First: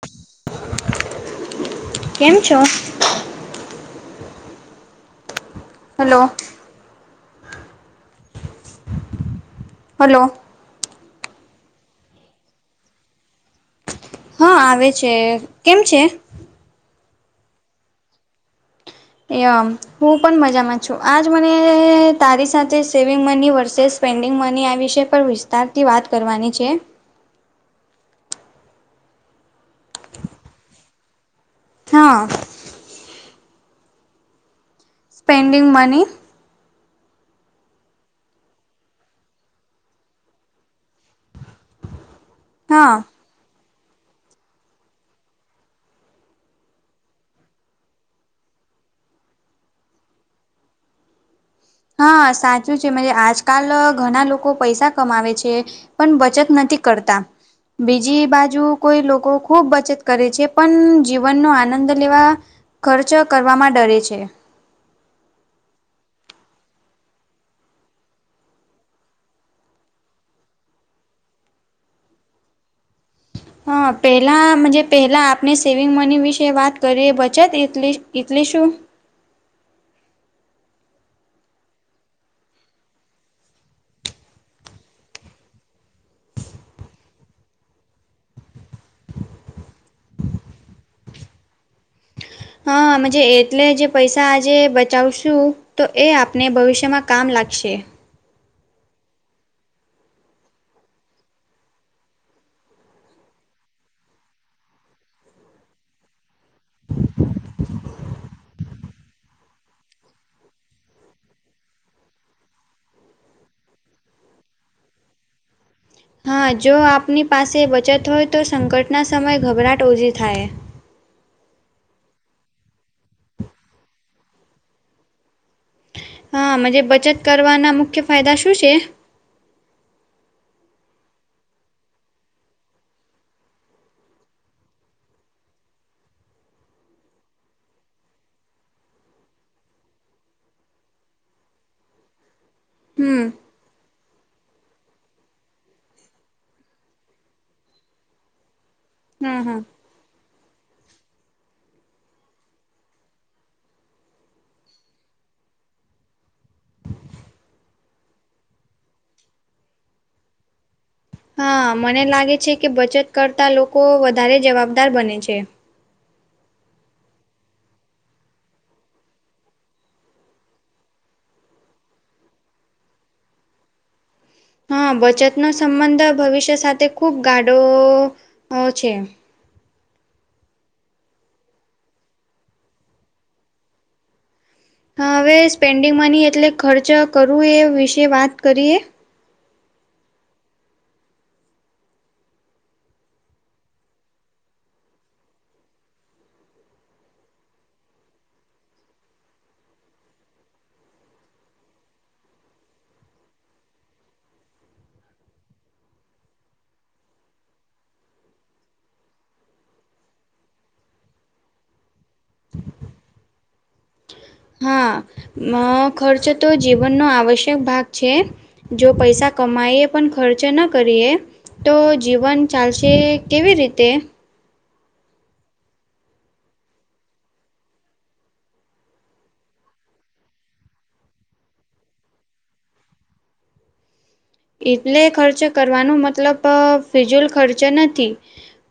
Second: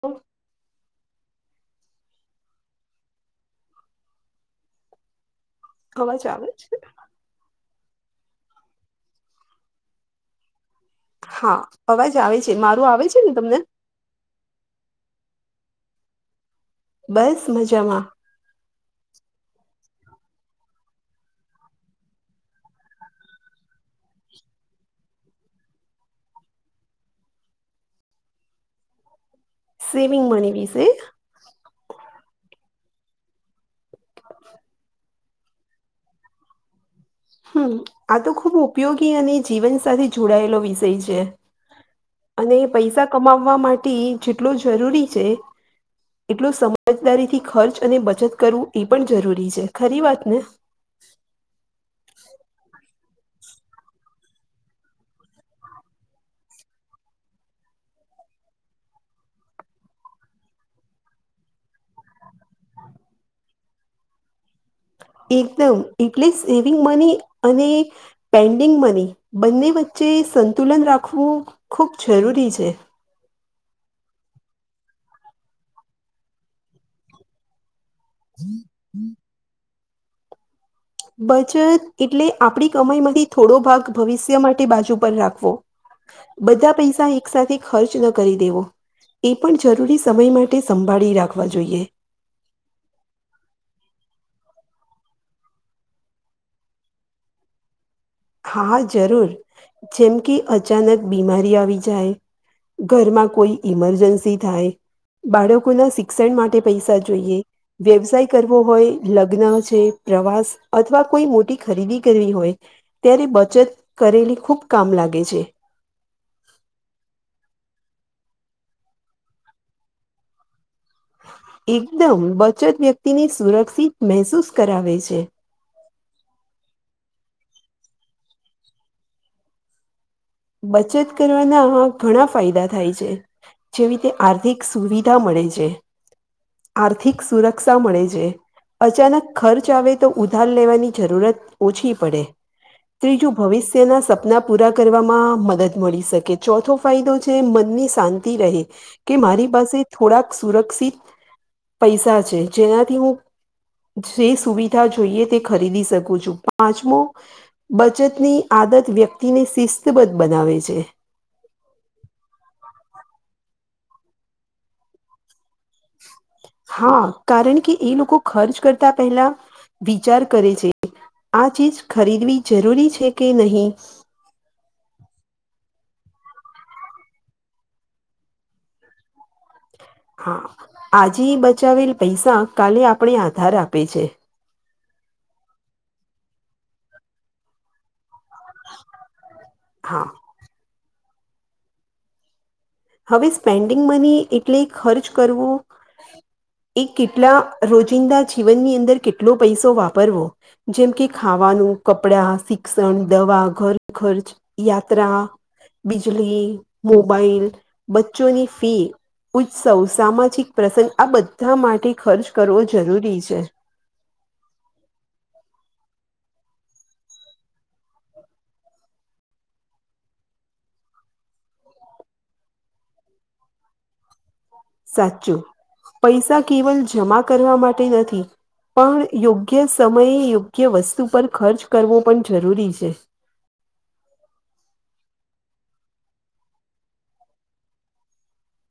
ઓ, કેમ છો? હલો અવાજ આવે છે. હલો, હા અવાજ આવે છે મારું આવે છે ને તમને? હા આવે છે કેમ છે? બસ મજામાં. [unintelligible] હું પણ મજામાં છું આજ મને તારી સાથે saving money versus spending money આ વિશે પણ વિસ્તારથી વાત કરવાની છે. સેવીગ મની વીશે, હા. [inaudible] સ્પેન્ડીગ મની, હમ આ તો ખુબ ઉપયોગી અને જીવન સાથે જોડાયેલો વિષય છે. અને હા. પૈસા કમાવવા માટે જેટલો જરૂરી છે. એટલું સમજદારી થી ખર્ચ અને બચત કરવું એ પણ જરૂરી છે ખરી વાત ને. હા સાચું છે મંજે આજકાલ ઘણા લોકો પૈસા કમાવે છે. પણ બચત નથી કરતા. બીજી બાજુ કોઈ લોકો ખૂબ બચત કરે છે પણ જીવનનો આનંદ લેવા. ખર્ચ કરવામાં ડરે છે. એકદમ એટલે સેવિંગ મની અને, પેન્ડિંગ મની બંને વચ્ચે સંતુલન રાખવું ખૂબ જરૂરી છે. હા પહેલાં મનજે પહેલાં આપણે સેવિંગ મની વિશે વાત કરીએ બચત એટલી એટલે શું? હમ, બચત એટલે આપણી કમાઈ માંથી થોડો ભાગ ભવિષ્ય માટે બાજુ પર રાખવો. બધા પૈસા એક સાથે ખર્ચ ન કરી દેવો. એ પણ જરૂરી સમય માટે સંભાળી રાખવા જોઈએ. હા મનજે એટલે જે પૈસા આજે બચાવશું. તો એ આપને ભવિષ્યમાં કામ લાગશે. હા જરૂર, જેમ કે અચાનક બીમારી આવી જાય. ઘરમાં કોઈ ઈમરજન્સી થાય. બાળકોના શિક્ષણ માટે પૈસા જોઈએ. વ્યવસાય કરવો હોય લગ્ન છે પ્રવાસ અથવા કોઈ મોટી ખરીદી કરવી હોય. ત્યારે બચત કરેલી ખૂબ કામ લાગે છે. હા જો આપની પાસે બચત હોય તો સંકટના સમયે ગભરાટ ઓછી થાય. એકદમ બચત વ્યક્તિ ને સુરક્ષિત મહેસૂસ કરાવે છે. હા મંજે બચત કરવાના મુખ્ય ફાયદા શું છે. બચત કરવાનામાં ઘણા ફાયદા થાય છે. જેવીતે આર્થિક સુવિધા મળે છે. આર્થિક સુરક્ષા મળે છે. અચાનક ખર્ચ આવે તો ઉધાર લેવાની જરૂરત ઓછી પડે હમ ત્રીજું ભવિષ્યના સપના પૂરા કરવા. મદદ મળી શકે ચોથો ફાયદો છે મનની શાંતિ રહે કે હા મારી હા પાસે થોડાક સુરક્ષિત પૈસા છે જેનાથી હું. જે સુવિધા જોઈએ તે ખરીદી શકું છું પાંચમો બચતની આદત વ્યક્તિને શિસ્તબદ્ધ બનાવે છે. હા મને લાગે છે કે બચત કરતા લોકો વધારે જવાબદાર બને છે. હા કારણ કે એ લોકો ખર્ચ કરતા પહેલા, વિચાર કરે છે. આ ચીજ ખરીદવી જરૂરી છે કે નહી. હા બચતનો સંબંધ ભવિષ્ય સાથે ખૂબ ગાડો છે. હા, આજે બચાવેલ પૈસા કાલે આપણે આધાર આપે છે. હા હવે સ્પેન્ડિંગ મની એટલે ખર્ચ કરવું એ વિશે વાત કરીએ. હા. હવે સ્પેન્ડિંગ મની એટલે ખર્ચ કરવો. એ કેટલા રોજિંદા જીવનની અંદર કેટલો પૈસો વાપરવો જેમ કે ખાવાનું કપડા શિક્ષણ દવા ઘર ખર્ચ યાત્રા બિજલી મોબાઈલ બચ્ચોની ફી ઉચ સૌ સામાજિક પ્રસંગ આ બધા માટે ખર્ચ કરવો જરૂરી છે. હા ખર્ચ તો જીવનનો આવશ્યક ભાગ છે. જો પૈસા કમાઈએ પણ ખર્ચ ન કરીએ. તો જીવન ચાલશે કેવી રીતે. સાચું, પૈસા કેવલ જમા કરવા માટે નથી. પણ યોગ્ય સમયે યોગ્ય વસ્તુ પર ખર્ચ કરવો પણ જરૂરી છે. એટલે ખર્ચ કરવાનું મતલબ ફિજુલ ખર્ચ નથી.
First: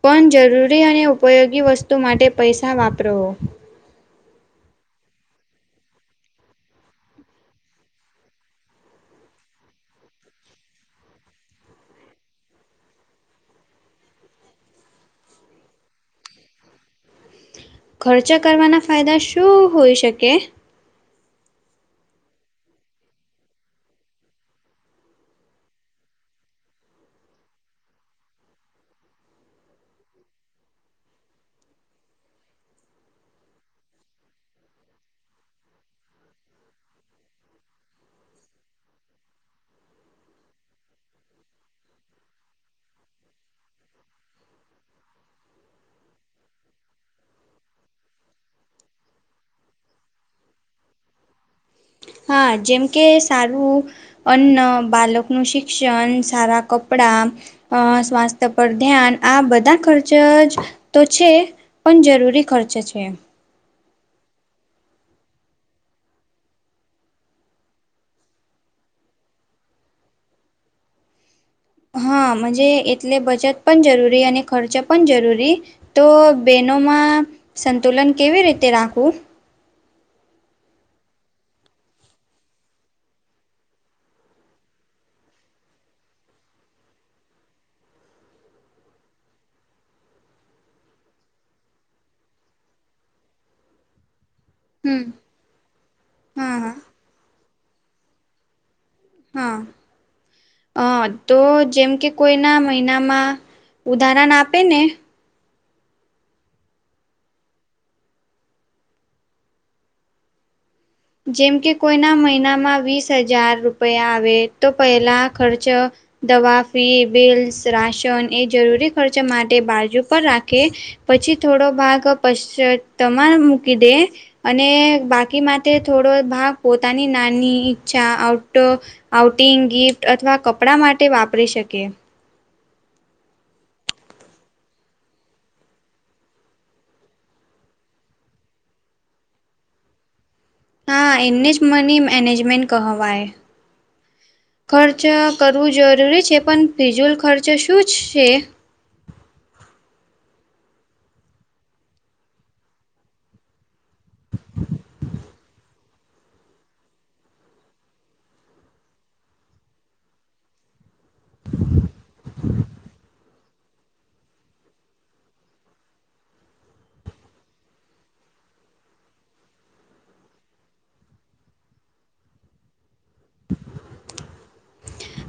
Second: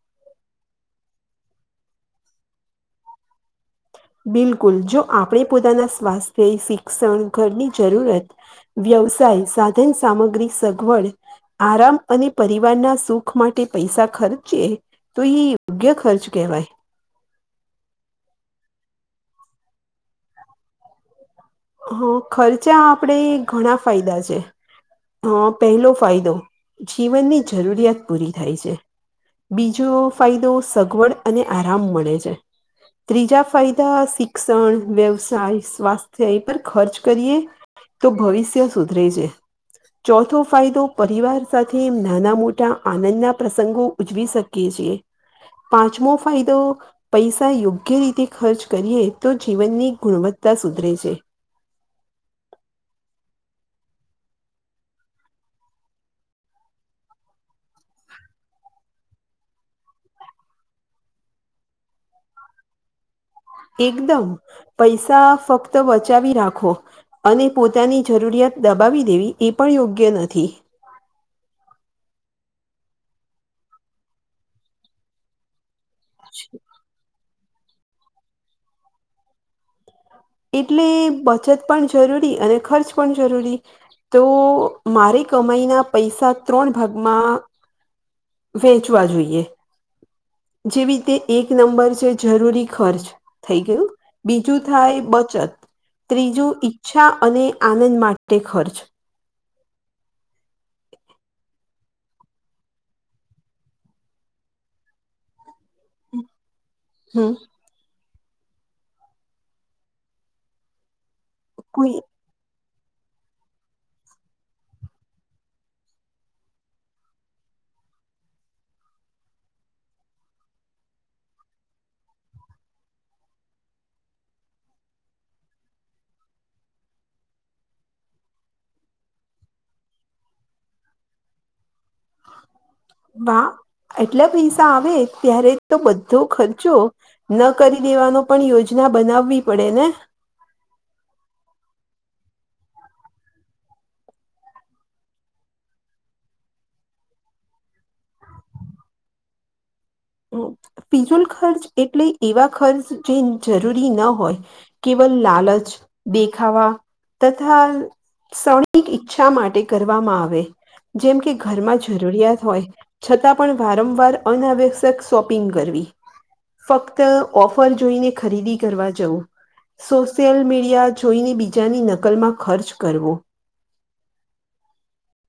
પણ જરૂરી અને ઉપયોગી વસ્તુ માટે પૈસા વાપરો. બિલકુલ જો આપણે પોતાના સ્વાસ્થ્ય શિક્ષણ ઘરની જરૂરત. વ્યવસાય સાધન સામગ્રી સગવડ. આરામ અને પરિવારના સુખ માટે પૈસા ખર્ચે. તો એ યોગ્ય ખર્ચ કહેવાય. ખર્ચ કરવાના ફાયદા શું હોઈ શકે? હ ખર્ચા આપણે ઘણા ફાયદા છે. અ પહેલો ફાયદો, જીવનની જરૂરિયાત પૂરી થાય છે. બીજો ફાયદો સગવડ અને આરામ મળે છે. ત્રીજા ફાયદા શિક્ષણ વ્યવસાય સ્વાસ્થ. એ પર ખર્ચ કરીએ, તો ભવિષ્ય સુધરે છે. ચોથો ફાયદો પરિવાર સાથે નાના મોટા આનંદના પ્રસંગો ઉજવી શકે છે, પાંચમો ફાયદો. પૈસા યોગ્ય રીતે ખર્ચ કરીએ તો જીવનની ગુણવત્તા સુધરે છે. [inaudible] હા જેમકે સારું અન્ન બાળકનું શિક્ષણ સારા કપડાં. અ સ્વાસ્થ્ય પર ધ્યાન આ બધા ખર્ચ જ, તો છે. પણ જરૂરી ખર્ચે છે એ. એકદમ, પૈસા ફક્ત બચાવી રાખો. અને પોતાની જરૂરિયાત દબાવી દેવી એ પણ યોગ્ય નથી. હાજ એટલે બચત પણ જરૂરી અને ખર્ચ પણ જરૂરી, તો બેન માં, સંતુલન કેવી રીતે રાખવું? એટલે બચત પણ જરૂરી અને ખર્ચ પણ જરૂરી. તો મારે કમાઈના પૈસા ત્રણ ભાગમાં વેચવા જોઈએ. જેવી રીતે એક નંબર છે જરૂરી ખર્ચ થઈ ગયું, બીજું થાય. હમ બચત હા ત્રીજું હા ઈચ્છા અને આનંદ માટે ખર્ચ. હા. અ તો જેમ કે કોઈના મહિનામાં, ઉદાહરણ આપે ને. હમ. જેમકે કોઈ કોઈના મહિનામાં વીસ હજાર રૂપિયા આવે તો પહેલા ખર્ચ. દવા ફી બીલસ રાશન એ જરૂરી ખર્ચ માટે બાજુ પર રાખે. પછી થોડો ભાગ પચ તમાર મૂકી દે, અને બાકીમાં તે થોડો ભાગ પોતાની નાની ઈચ્છા આઉટો. આઉટિંગ ગિફ્ટ અથવા કપડા માટે વાપરી શકે. વા એટલા પૈસા આવે ત્યારે તો બધો ખર્ચો ન કરી દેવાનો પણ યોજના બનાવવી પડે ને. હા એઇન્નેસ્ટ મની મેનેજમેન્ટ કહેવાય. ખર્ચ કરવું જરૂરી છે પણ ભીજુલ ખર્ચ શું જ છે? ફિઝુલ ખર્ચ એટલે એવા ખર્ચ જે જરૂરી ન હોય. કેવલ લાલચ, દેખાવા તથા શવની ઈચ્છા માટે કરવામાં આવે જેમ કે ઘરમાં જરૂરિયાત હોય છતાં પણ વારંવાર અનાવેશ. તક શોપિંગ કરવી ફક્ત ઓફર જોઈને ખરીદી કરવા જવું. સોશિયલ મીડિયા જોઈને બીજાની નકલમાં ખર્ચ કરવો.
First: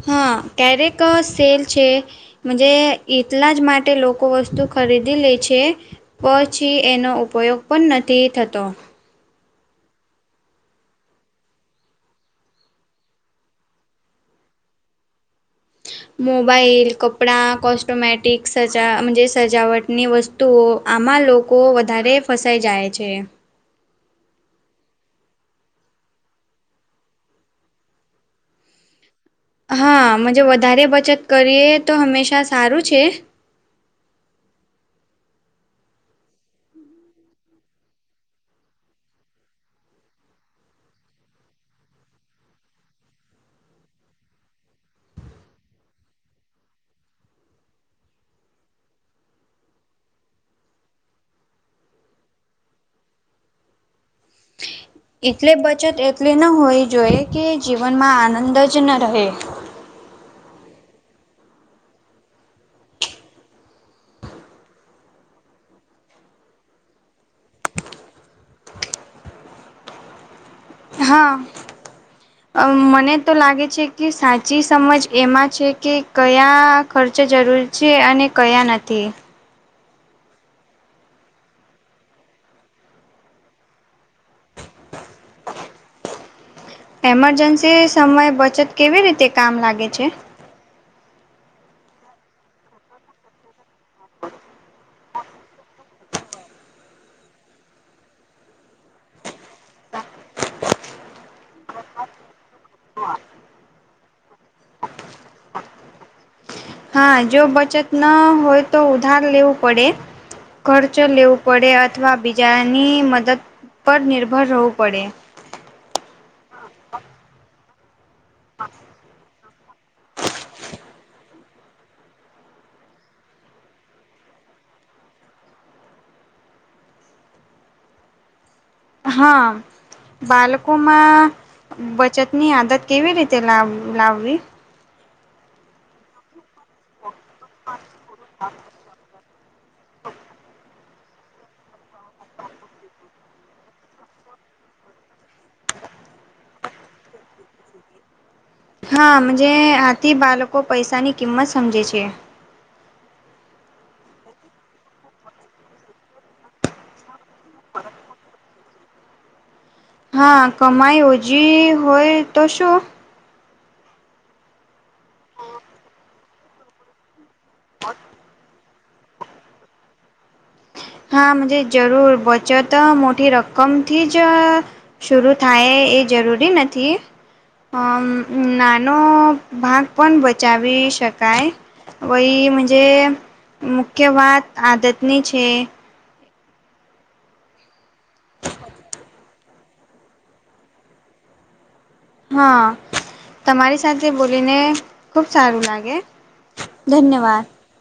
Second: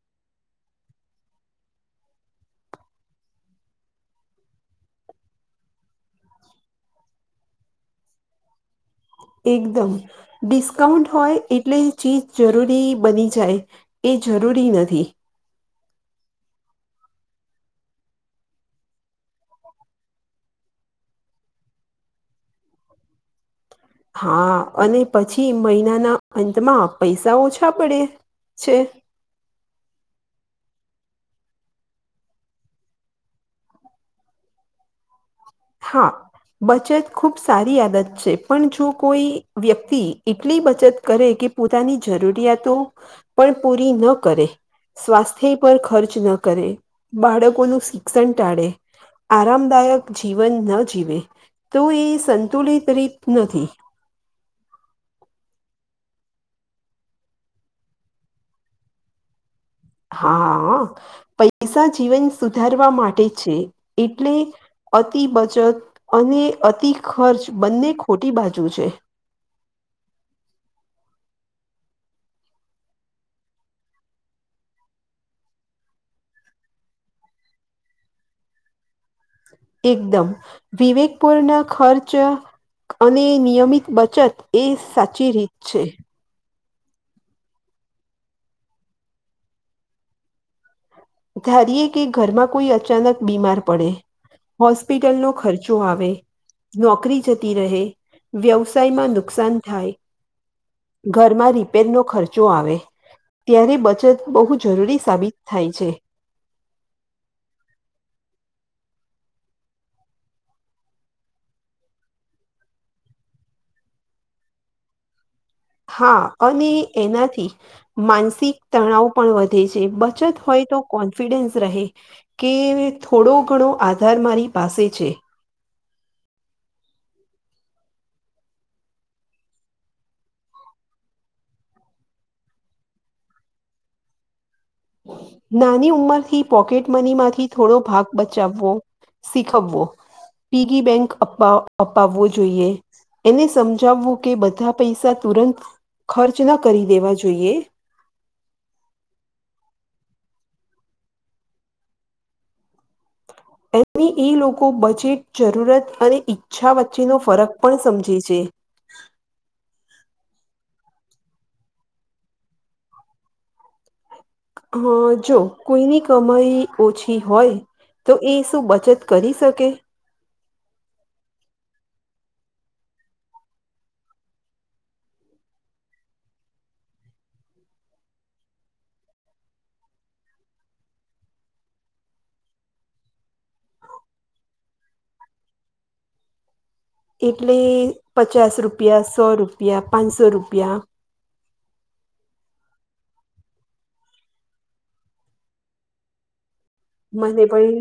હા ક્યારેક સેલ છે. જ એટલા જ માટે લોકો વસ્તુ ખરીદી લે છે. પછી એનો ઉપયોગ પણ નથી થતો. એકદમ. ડિસ્કાઉન્ટ હોય એટલે ચીજ જરૂરી બની જાય એ જરૂરી નથી. મોબાઈલ કપડાં કોસ્ટોમટિકસ સજા જે સજાવટની વસ્તુ. તો આમાં લોકો વધારે ફસાઈ જાય છે. હા અને પછી મહિનાના અંતમાં પૈસા ઓછા પડે છે. હા મજે વધારે બચત કરીએ તો હંમેશા સારું છે. હા. બચત ખૂબ સારી આદત છે પણ જો કોઈ વ્યક્તિ એટલી બચત કરે કે પોતાની જરૂરિયાતો પણ પૂરી ન કરે સ્વાસ્થ્ય પર ખર્ચ ન કરે બાળકોનું શિક્ષણ ટાળે આરામદાયક જીવન ન જીવે તો એ સંતુલિત રીત નથી. એટલે બચત એટલી ન હોવી જોઈએ કે જીવનમાં આનંદ જ ન રહે. હા પૈસા જીવન સુધારવા માટે છે એટલે અતિ બચત અને અતિ ખર્ચ બંને ખોટી બાજુ છે. હા. અ મને તો લાગે છે કે સાચી સમજ એમાં છે કે કયા ખર્ચ જરૂર. જે અને કયા નથી. એકદમ વિવેકપૂર્ણ ખર્ચ અને નિયમિત બચત એ સાચી રીત છે. એમરજન્સી સમય બચત કેવી રીતે કામ લાગે છે. ધારીએ કે ઘરમાં કોઈ અચાનક બીમાર પડે હોસ્પિટલ નો ખર્ચો આવે નોકરી જતી રહે વ્યવસાયમાં નુકસાન થાય. ઘરમાં રિપેરનો ખર્ચો આવે. ત્યારે બચત બહુ જરૂરી સાબિત થાય છે. હા જો બચત ના હોય તો ઉધાર લેવું પડે કરજ લેવું પડે અથવા બીજાની મદદ પર નિર્ભર રહેવું પડે હા અને એનાથી માનસિક તણાવ પણ વધે છે બચત હોય તો કોન્ફિડન્સ રહે કે થોડો ઘણો આધાર મારી પાસે છે હા. બાળકોમાં બચત ની આદત કેવી રીતે લાવી લાવવી નાની ઉંમર થી પોકેટ મની માંથી થોડો ભાગ બચાવવો શીખવવો પીગિ બેંક અપા અપાવવો જોઈએ એને સમજાવવું કે બધા પૈસા તુરંત ખર્ચ ના કરી દેવા જોઈએ હા મજે આથી બાળકો પૈસાની કિંમત સમજે છે. એની એ લોકો બજેટ જરૂરત અને ઈચ્છા વચ્ચેનો ફરક પણ સમજે છે હા કમાઈ ઓછી હોય તો શું અ જો કોઈની કમાઈ ઓછી હોય તો એ શું બચત કરી શકે હા મુજે જરૂર બચત મોટી રકમથી જ શરુ થાય એ જરૂરી નથી. અ નાનો ભાગ પણ બચાવી શકાય. વહી મુજે મુખ્ય વાત આદતની છે. એટલે પચાસ રૂપિયા સો રૂપિયા પાંચસો રૂપિયા. હા, તમારી સાથે બોલીને ખુબ સારું લાગે. મને ધન્યવાદ, ભાઈ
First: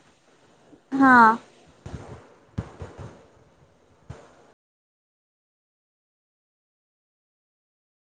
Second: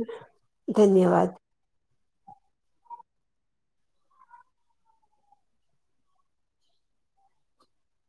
હા. ધન્યવાદ